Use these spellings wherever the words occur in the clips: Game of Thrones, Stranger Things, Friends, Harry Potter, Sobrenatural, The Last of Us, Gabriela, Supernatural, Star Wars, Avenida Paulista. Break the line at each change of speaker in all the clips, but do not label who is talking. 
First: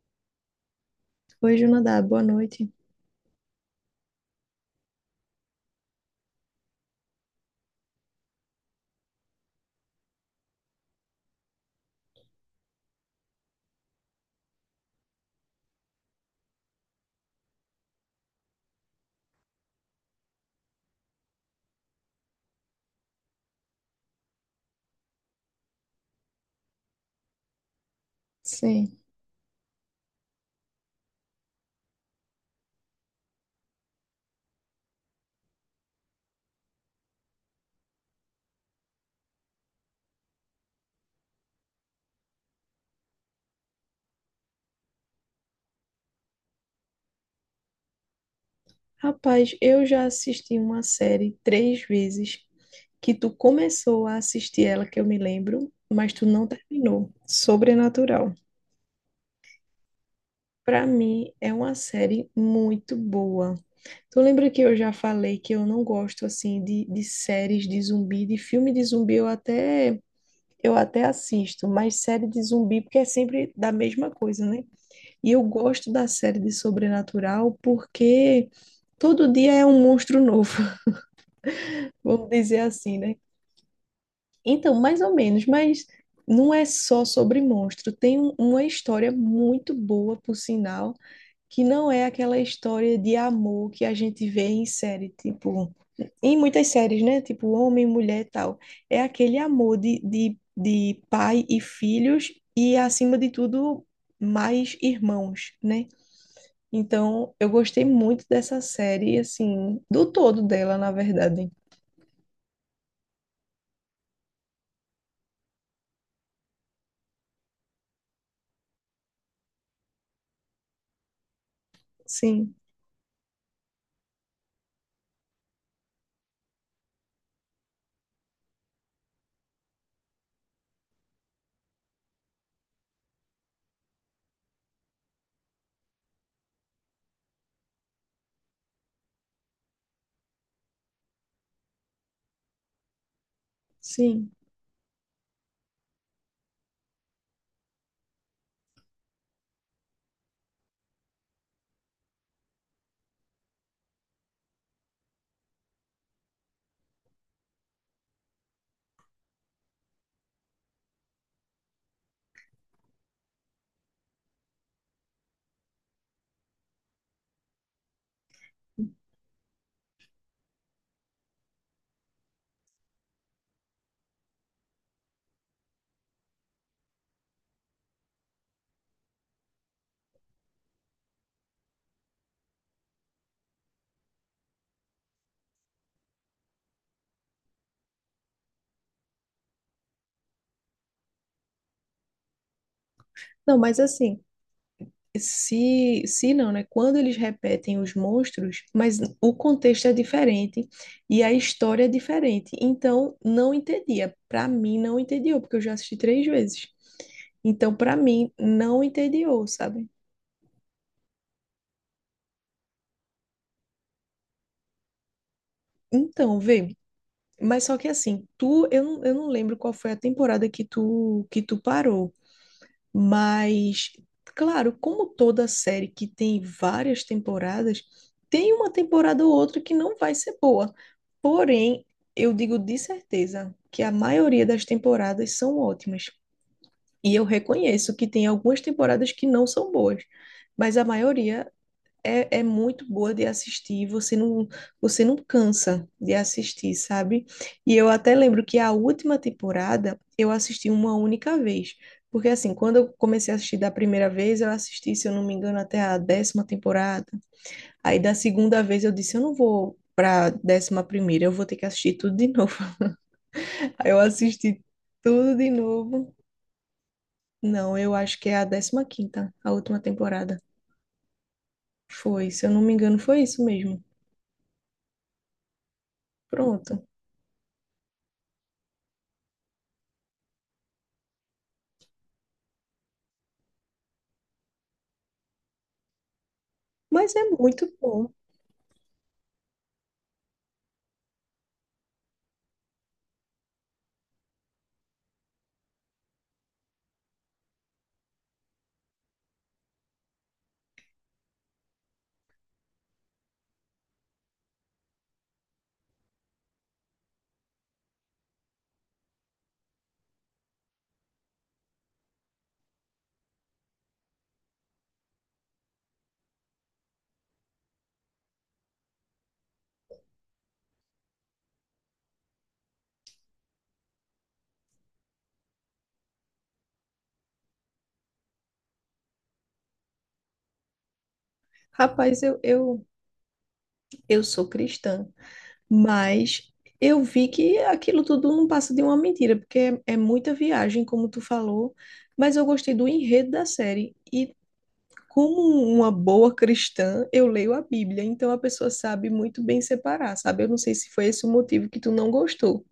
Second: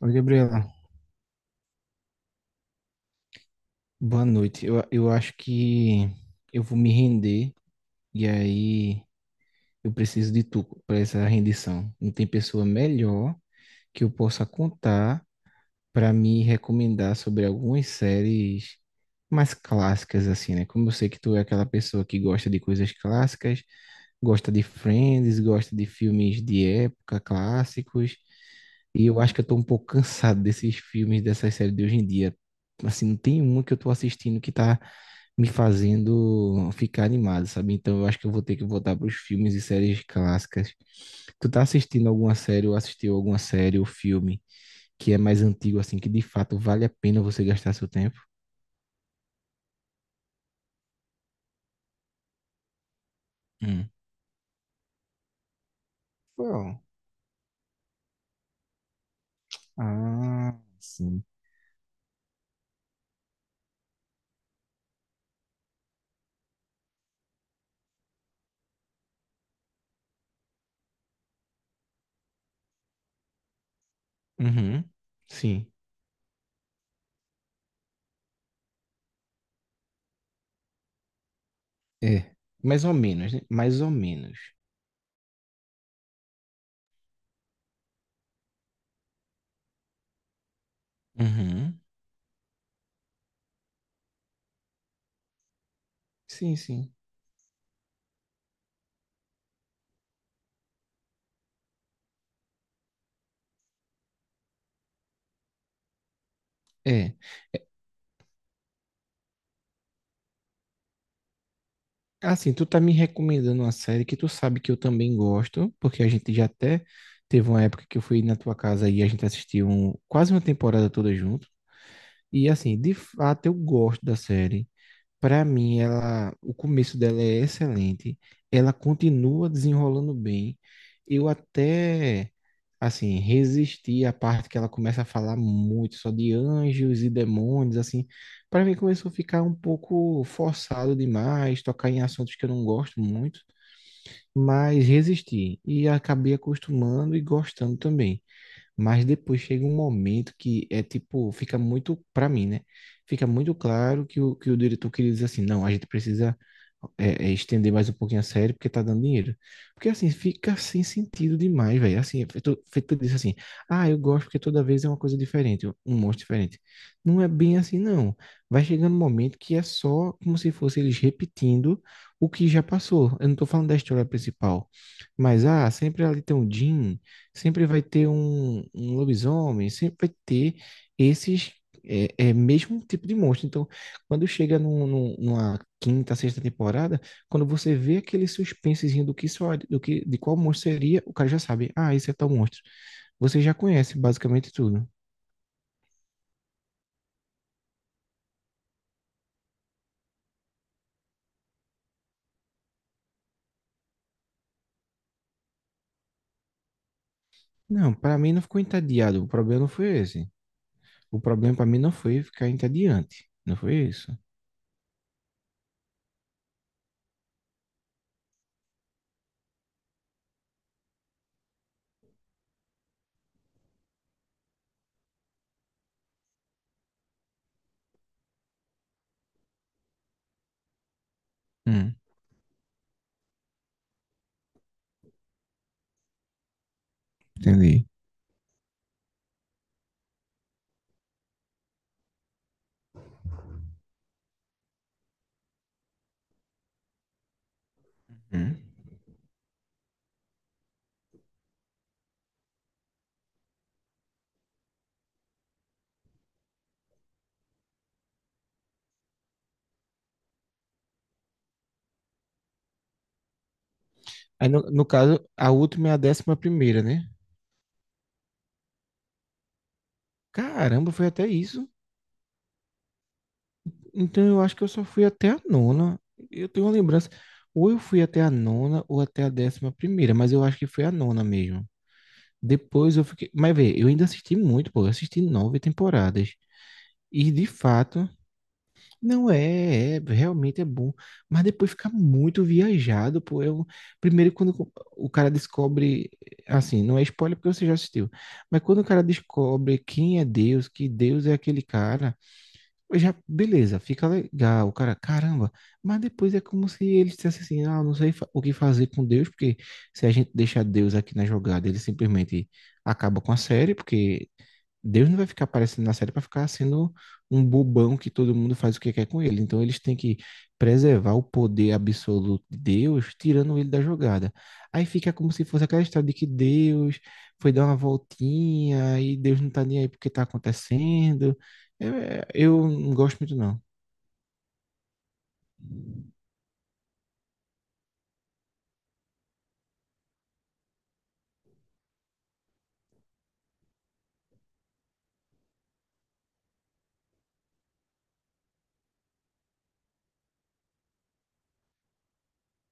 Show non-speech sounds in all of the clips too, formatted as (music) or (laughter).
Oi, Gabriela.
Oi, Junadá, boa noite.
Boa noite. Eu acho que eu vou me render e aí eu preciso de tu para essa rendição. Não tem pessoa melhor que eu possa contar para me recomendar sobre algumas séries mais clássicas, assim, né? Como eu sei que tu é aquela pessoa que gosta de coisas clássicas, gosta de Friends, gosta de filmes de época, clássicos,
Sim.
e eu acho que eu tô um pouco cansado desses filmes, dessas séries de hoje em dia. Assim, não tem uma que eu tô assistindo que tá me fazendo ficar animado, sabe? Então eu acho que eu vou ter que voltar para os filmes e séries clássicas. Tu tá assistindo alguma série ou assistiu alguma série ou filme, que é mais antigo, assim, que de fato vale a pena você gastar seu tempo?
Rapaz, eu já assisti uma série três vezes que tu
Hum.
começou a assistir ela, que eu me lembro, mas tu não
Qual?
terminou. Sobrenatural.
Ah,
Pra
sim.
mim, é uma série muito boa. Tu lembra que eu já falei que eu não gosto, assim, de séries de zumbi, de filme de zumbi, eu até assisto, mas série de zumbi, porque é sempre da mesma coisa, né?
Uhum.
E eu
Sim.
gosto da série de Sobrenatural porque todo dia é um monstro novo, (laughs) vamos
É.
dizer
Mais ou
assim, né?
menos, né? Mais ou menos.
Então, mais ou menos, mas não é só sobre monstro. Tem uma história muito boa, por sinal, que
Uhum.
não é aquela história de amor que a gente vê em série, tipo, em
Sim,
muitas
sim.
séries, né? Tipo, homem, mulher e tal. É aquele amor de pai e filhos e, acima de tudo, mais irmãos, né?
É.
Então, eu gostei muito dessa série, assim, do todo dela, na verdade.
Assim, tu tá me recomendando uma série que tu sabe que eu também gosto, porque a gente já até teve uma época que eu fui na tua casa e a gente assistiu quase uma temporada toda junto. E
Sim,
assim, de fato eu gosto da série. Para mim, ela, o começo dela é excelente. Ela continua desenrolando bem. Eu até, assim, resisti à parte que ela começa a falar muito só de anjos e demônios, assim. Para mim, começou a ficar um pouco forçado demais, tocar em assuntos que eu não gosto muito,
sim.
mas resisti e acabei acostumando e gostando também. Mas depois chega um momento que é tipo, fica muito, para mim, né? Fica muito claro que que o diretor queria dizer assim, não, a gente precisa estender mais um pouquinho a série porque tá dando dinheiro. Porque assim, fica sem sentido demais, velho. Assim, é feito disso assim, ah, eu gosto porque toda vez é uma coisa diferente, um monstro diferente. Não é bem assim, não. Vai chegando um momento que é só como se fosse eles repetindo o que já passou. Eu não tô falando da história principal. Mas, ah, sempre ali tem o Jim, sempre vai ter um lobisomem, sempre vai ter esses mesmo um tipo de monstro. Então, quando chega numa quinta, sexta temporada, quando você vê aquele suspensezinho do que só, do que, de qual monstro seria, o cara já sabe, ah, esse é tal monstro. Você já
Não, mas
conhece
assim,
basicamente tudo.
se não, né? Quando eles repetem os monstros, mas o contexto é diferente e a história é diferente. Então, não entendia. Para mim, não entediou, porque eu já assisti três vezes. Então,
Não,
para
para
mim,
mim não ficou
não
entediado. O
entediou,
problema não
sabe?
foi esse. O problema para mim não foi ficar entediante. Não foi isso.
Então, vê. Mas só que assim, tu, eu não lembro qual foi a temporada que tu parou. Mas, claro, como toda série que tem várias temporadas, tem uma temporada ou outra que não vai ser boa. Porém,
Hum,
eu digo de certeza que a maioria das temporadas são ótimas. E eu
entendi.
reconheço que tem algumas temporadas que não são boas, mas a maioria é muito boa de assistir, você não cansa de assistir, sabe? E eu até lembro
Hum.
que a última temporada eu assisti uma única vez. Porque assim, quando eu comecei a assistir da primeira vez, eu assisti, se eu não me engano, até a 10ª temporada. Aí da segunda vez eu disse, eu não vou pra 11ª, eu vou ter que assistir tudo de novo. (laughs) Aí eu
Aí,
assisti
no caso,
tudo de
a última é a
novo.
décima primeira, né?
Não, eu acho que é a 15ª, a última temporada.
Caramba, foi até isso.
Foi, se eu não me engano, foi isso mesmo.
Então eu acho que eu só fui até a nona. Eu tenho uma
Pronto.
lembrança. Ou eu fui até a nona ou até a décima primeira, mas eu acho que foi a nona mesmo. Depois eu fiquei. Mas vê, eu ainda assisti muito, pô. Eu assisti nove temporadas.
Mas é
E de
muito
fato,
bom.
não é, é, realmente é bom. Mas depois fica muito viajado, pô. Eu, primeiro, quando o cara descobre. Assim, não é spoiler porque você já assistiu. Mas quando o cara descobre quem é Deus, que Deus é aquele cara já, beleza, fica legal, cara, caramba, mas depois é como se ele dissesse assim, ah, não sei fa- o que fazer com Deus, porque se a gente deixar Deus aqui na jogada, ele simplesmente acaba com a série, porque Deus não vai ficar aparecendo na série para ficar sendo um bobão que todo mundo faz o que quer com ele. Então eles têm que preservar o poder absoluto de Deus, tirando ele da jogada. Aí fica como se fosse aquela história de que Deus foi dar uma voltinha e Deus não tá nem aí porque tá acontecendo.
Rapaz,
É, eu não gosto muito, não.
eu sou cristã, mas eu vi que aquilo tudo não passa de uma mentira, porque é muita viagem, como tu falou, mas eu gostei do enredo da série. E como uma boa cristã, eu leio a Bíblia, então a pessoa sabe muito bem separar, sabe? Eu não sei se foi esse o motivo que tu não gostou.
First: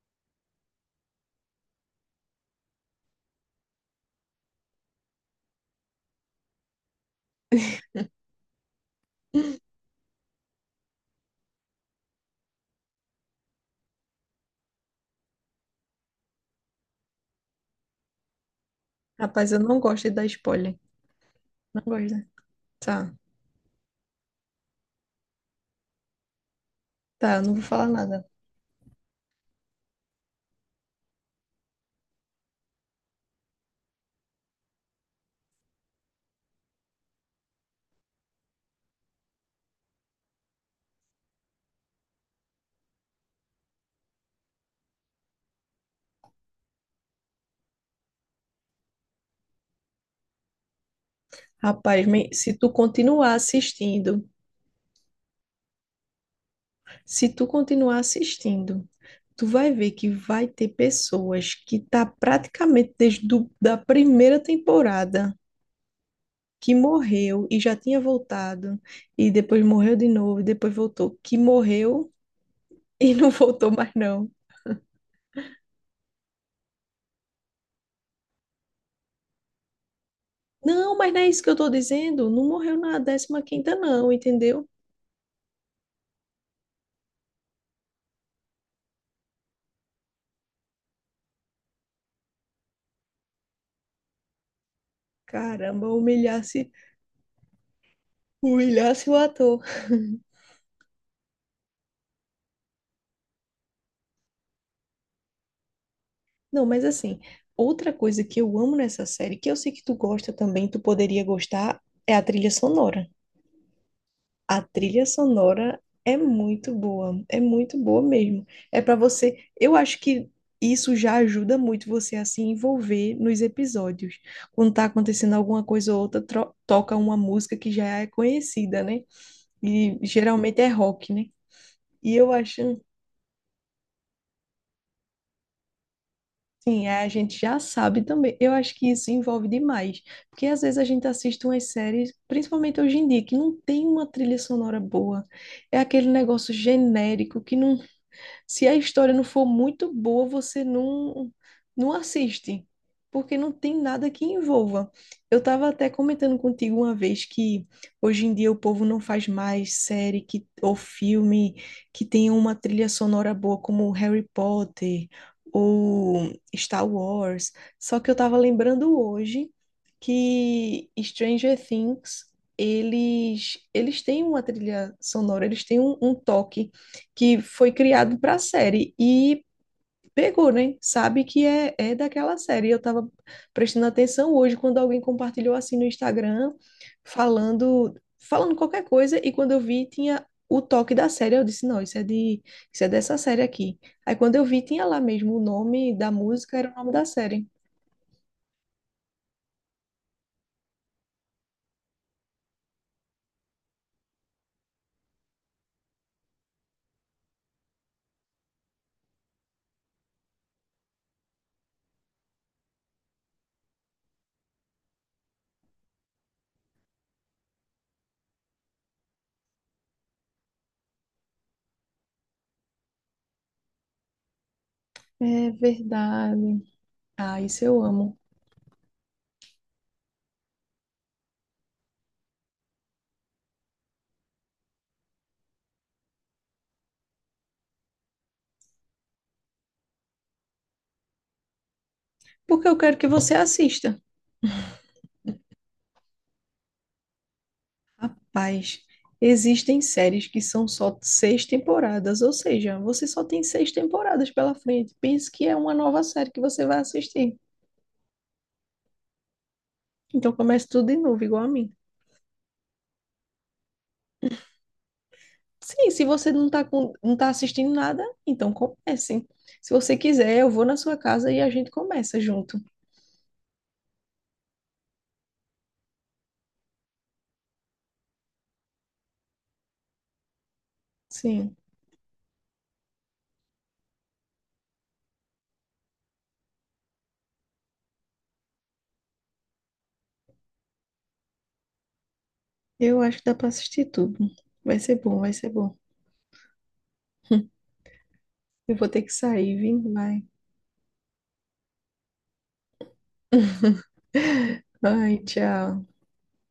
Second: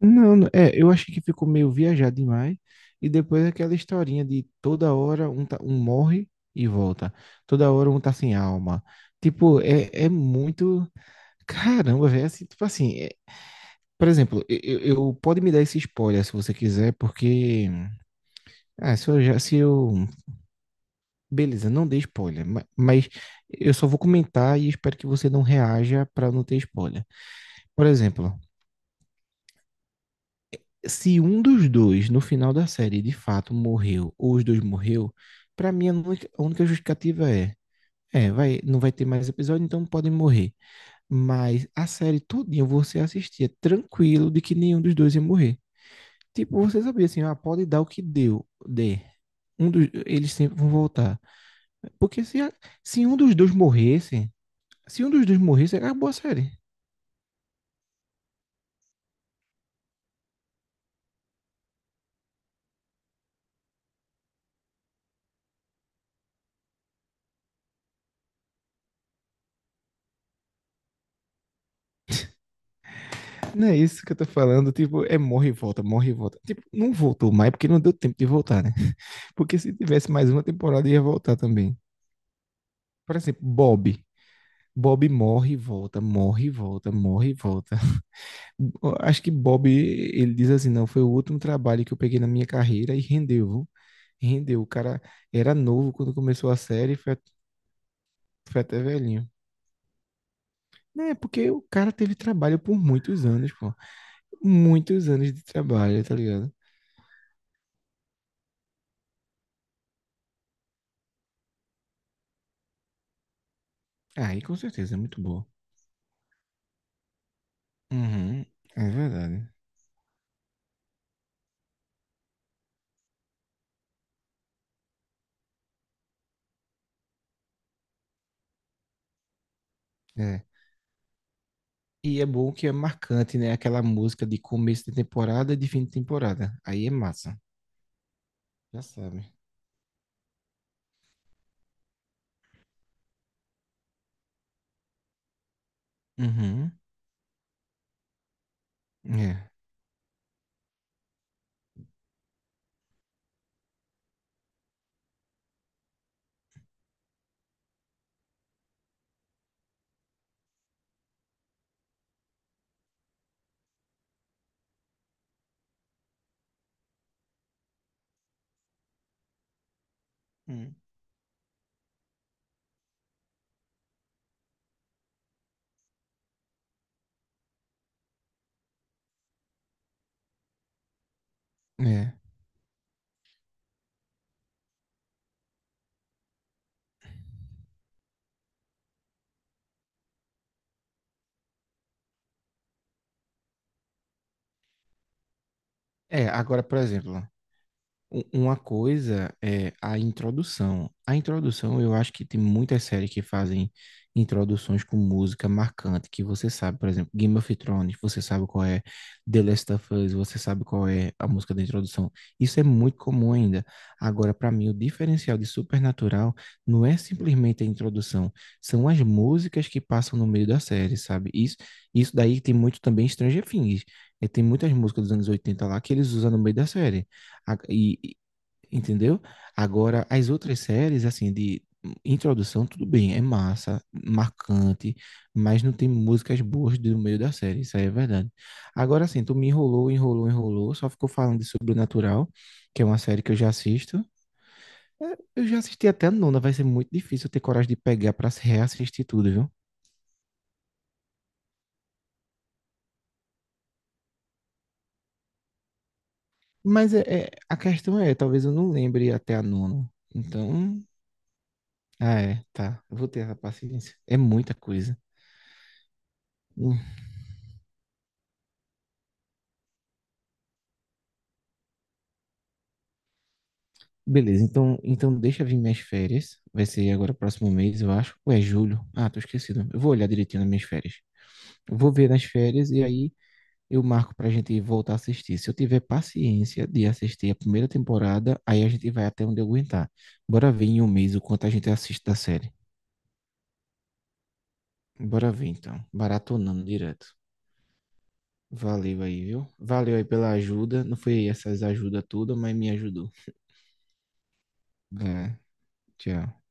Eu acho que ficou meio viajado demais. E depois aquela historinha de toda hora um morre e volta. Toda hora um tá sem alma. Tipo, é, é muito. Caramba, velho, é assim, tipo assim, é- por exemplo, pode me dar esse spoiler se você quiser, porque, ah, se eu já,
Rapaz,
se
eu não gosto
eu,
de dar spoiler.
beleza,
Não
não dê
gosto, né?
spoiler, mas
Tá,
eu só vou comentar e espero que você não reaja pra não ter spoiler.
tá, eu não vou falar
Por
nada.
exemplo, se um dos dois no final da série de fato morreu, ou os dois morreu, pra mim a única justificativa é, é, vai, não vai ter mais episódio, então podem morrer. Mas a série todinha você assistia tranquilo de que nenhum dos dois ia morrer. Tipo, você sabia assim, ah, pode dar o que deu, dê. Um dos, eles sempre vão voltar.
Rapaz,
Porque se, a-
se tu
se um
continuar
dos dois
assistindo.
morresse, se um dos dois morresse, acabou a série.
Se tu continuar assistindo, tu vai ver que vai ter pessoas que tá praticamente da primeira temporada que morreu e já tinha voltado e depois morreu de novo e depois voltou, que morreu e não (laughs)
Não
voltou
é
mais
isso que eu tô
não.
falando, tipo, é morre e volta, morre e volta. Tipo, não voltou mais porque não deu tempo de voltar, né? (laughs) Porque se tivesse mais uma temporada,
Não,
ia
mas não é
voltar
isso que eu tô
também.
dizendo. Não morreu na
Por
décima
exemplo,
quinta
Bob.
não, entendeu?
Bob morre e volta, morre e volta, morre e volta. (laughs) Acho que Bob, ele diz assim, não, foi o último trabalho que eu peguei na minha carreira e rendeu. Rendeu. O cara era
Caramba,
novo quando começou a
humilhasse,
série e foi, foi até
humilhasse o
velhinho.
ator.
É, porque o cara teve trabalho por muitos anos, pô. Muitos anos de trabalho, tá ligado?
Não, mas assim, outra coisa que eu amo nessa série, que eu sei que tu gosta também, tu poderia gostar, é a trilha sonora.
Aí, com
A
certeza, é
trilha
muito boa.
sonora é muito boa mesmo.
Uhum,
É
é
para você,
verdade.
eu acho que isso já ajuda muito você a se envolver nos episódios. Quando tá acontecendo alguma coisa ou outra, toca uma música que já é conhecida, né? E
É.
geralmente é rock, né? E
E é
eu
bom que é
acho,
marcante, né? Aquela música de começo de temporada e de fim de temporada.
sim,
Aí é
é, a gente
massa.
já sabe também. Eu acho
Já
que isso
sabe.
envolve demais, porque às vezes a gente assiste umas séries, principalmente hoje em dia, que não tem uma trilha sonora boa. É aquele negócio
Uhum.
genérico que não. Se a história não for
É.
muito boa, você não, não assiste, porque não tem nada que envolva. Eu estava até comentando contigo uma vez que hoje em dia o povo não faz mais série que, ou filme que tenha uma trilha sonora boa, como Harry Potter ou Star Wars. Só que eu estava lembrando hoje
Hum.
que Stranger Things eles têm uma trilha sonora, eles têm um toque que foi criado para a série e pegou, né? Sabe que é
É.
daquela série. Eu tava prestando atenção hoje quando alguém compartilhou assim no Instagram, falando, falando qualquer coisa, e quando eu vi tinha o toque da série, eu disse, não, isso é dessa série aqui. Aí quando eu vi tinha lá mesmo o nome da
É,
música,
agora,
era o
por
nome da
exemplo,
série.
uma coisa é a introdução. A introdução, eu acho que tem muitas séries que fazem introduções com música marcante, que você sabe, por exemplo, Game of Thrones, você sabe qual é. The Last of Us, você sabe qual é a música da introdução. Isso é muito comum ainda. Agora, para mim, o diferencial de Supernatural não é simplesmente a introdução, são as músicas que passam no meio da série, sabe? Isso, isso daí tem muito também Stranger Things. Tem muitas músicas dos anos
É
80 lá que eles usam no meio
verdade.
da série.
Ah,
A-
isso eu
E,
amo.
Entendeu? Agora, as outras séries, assim, de introdução, tudo bem, é massa, marcante, mas não tem músicas boas do meio da série, isso aí é verdade. Agora, assim, tu me enrolou, só ficou falando de Sobrenatural,
Porque eu
que é
quero
uma
que
série
você
que eu já assisto.
assista.
É, eu já assisti até a nona, vai ser muito difícil eu ter coragem de pegar pra se
Mas
reassistir tudo, viu?
existem séries que são só seis temporadas, ou seja, você só tem seis temporadas pela frente. Pense que é uma nova série que você vai
Mas é,
assistir.
a questão é, talvez eu não lembre até a nona.
Então comece
Então,
tudo de novo, igual a mim.
eu vou ter essa paciência. É muita coisa.
Sim, se você não tá com, não tá assistindo nada, então comece. Se você quiser, eu vou na sua casa e a gente começa junto.
Beleza, então, então deixa vir minhas férias. Vai ser agora próximo mês, eu acho. Ou é julho? Ah, tô esquecido. Eu vou olhar direitinho nas minhas férias.
Sim,
Eu vou ver nas férias e aí eu marco pra gente voltar a assistir. Se eu tiver paciência de assistir a primeira temporada, aí a gente vai até onde eu aguentar. Bora ver em um mês o quanto a gente assiste da série.
eu acho que dá para assistir tudo. Vai ser bom, vai
Bora ver
ser bom.
então. Baratonando direto.
Eu vou
Valeu
ter que
aí, viu?
sair, vim,
Valeu aí
vai.
pela ajuda. Não foi essas ajudas todas, mas me ajudou.
(laughs) Ai,
É,
tchau.
tchau.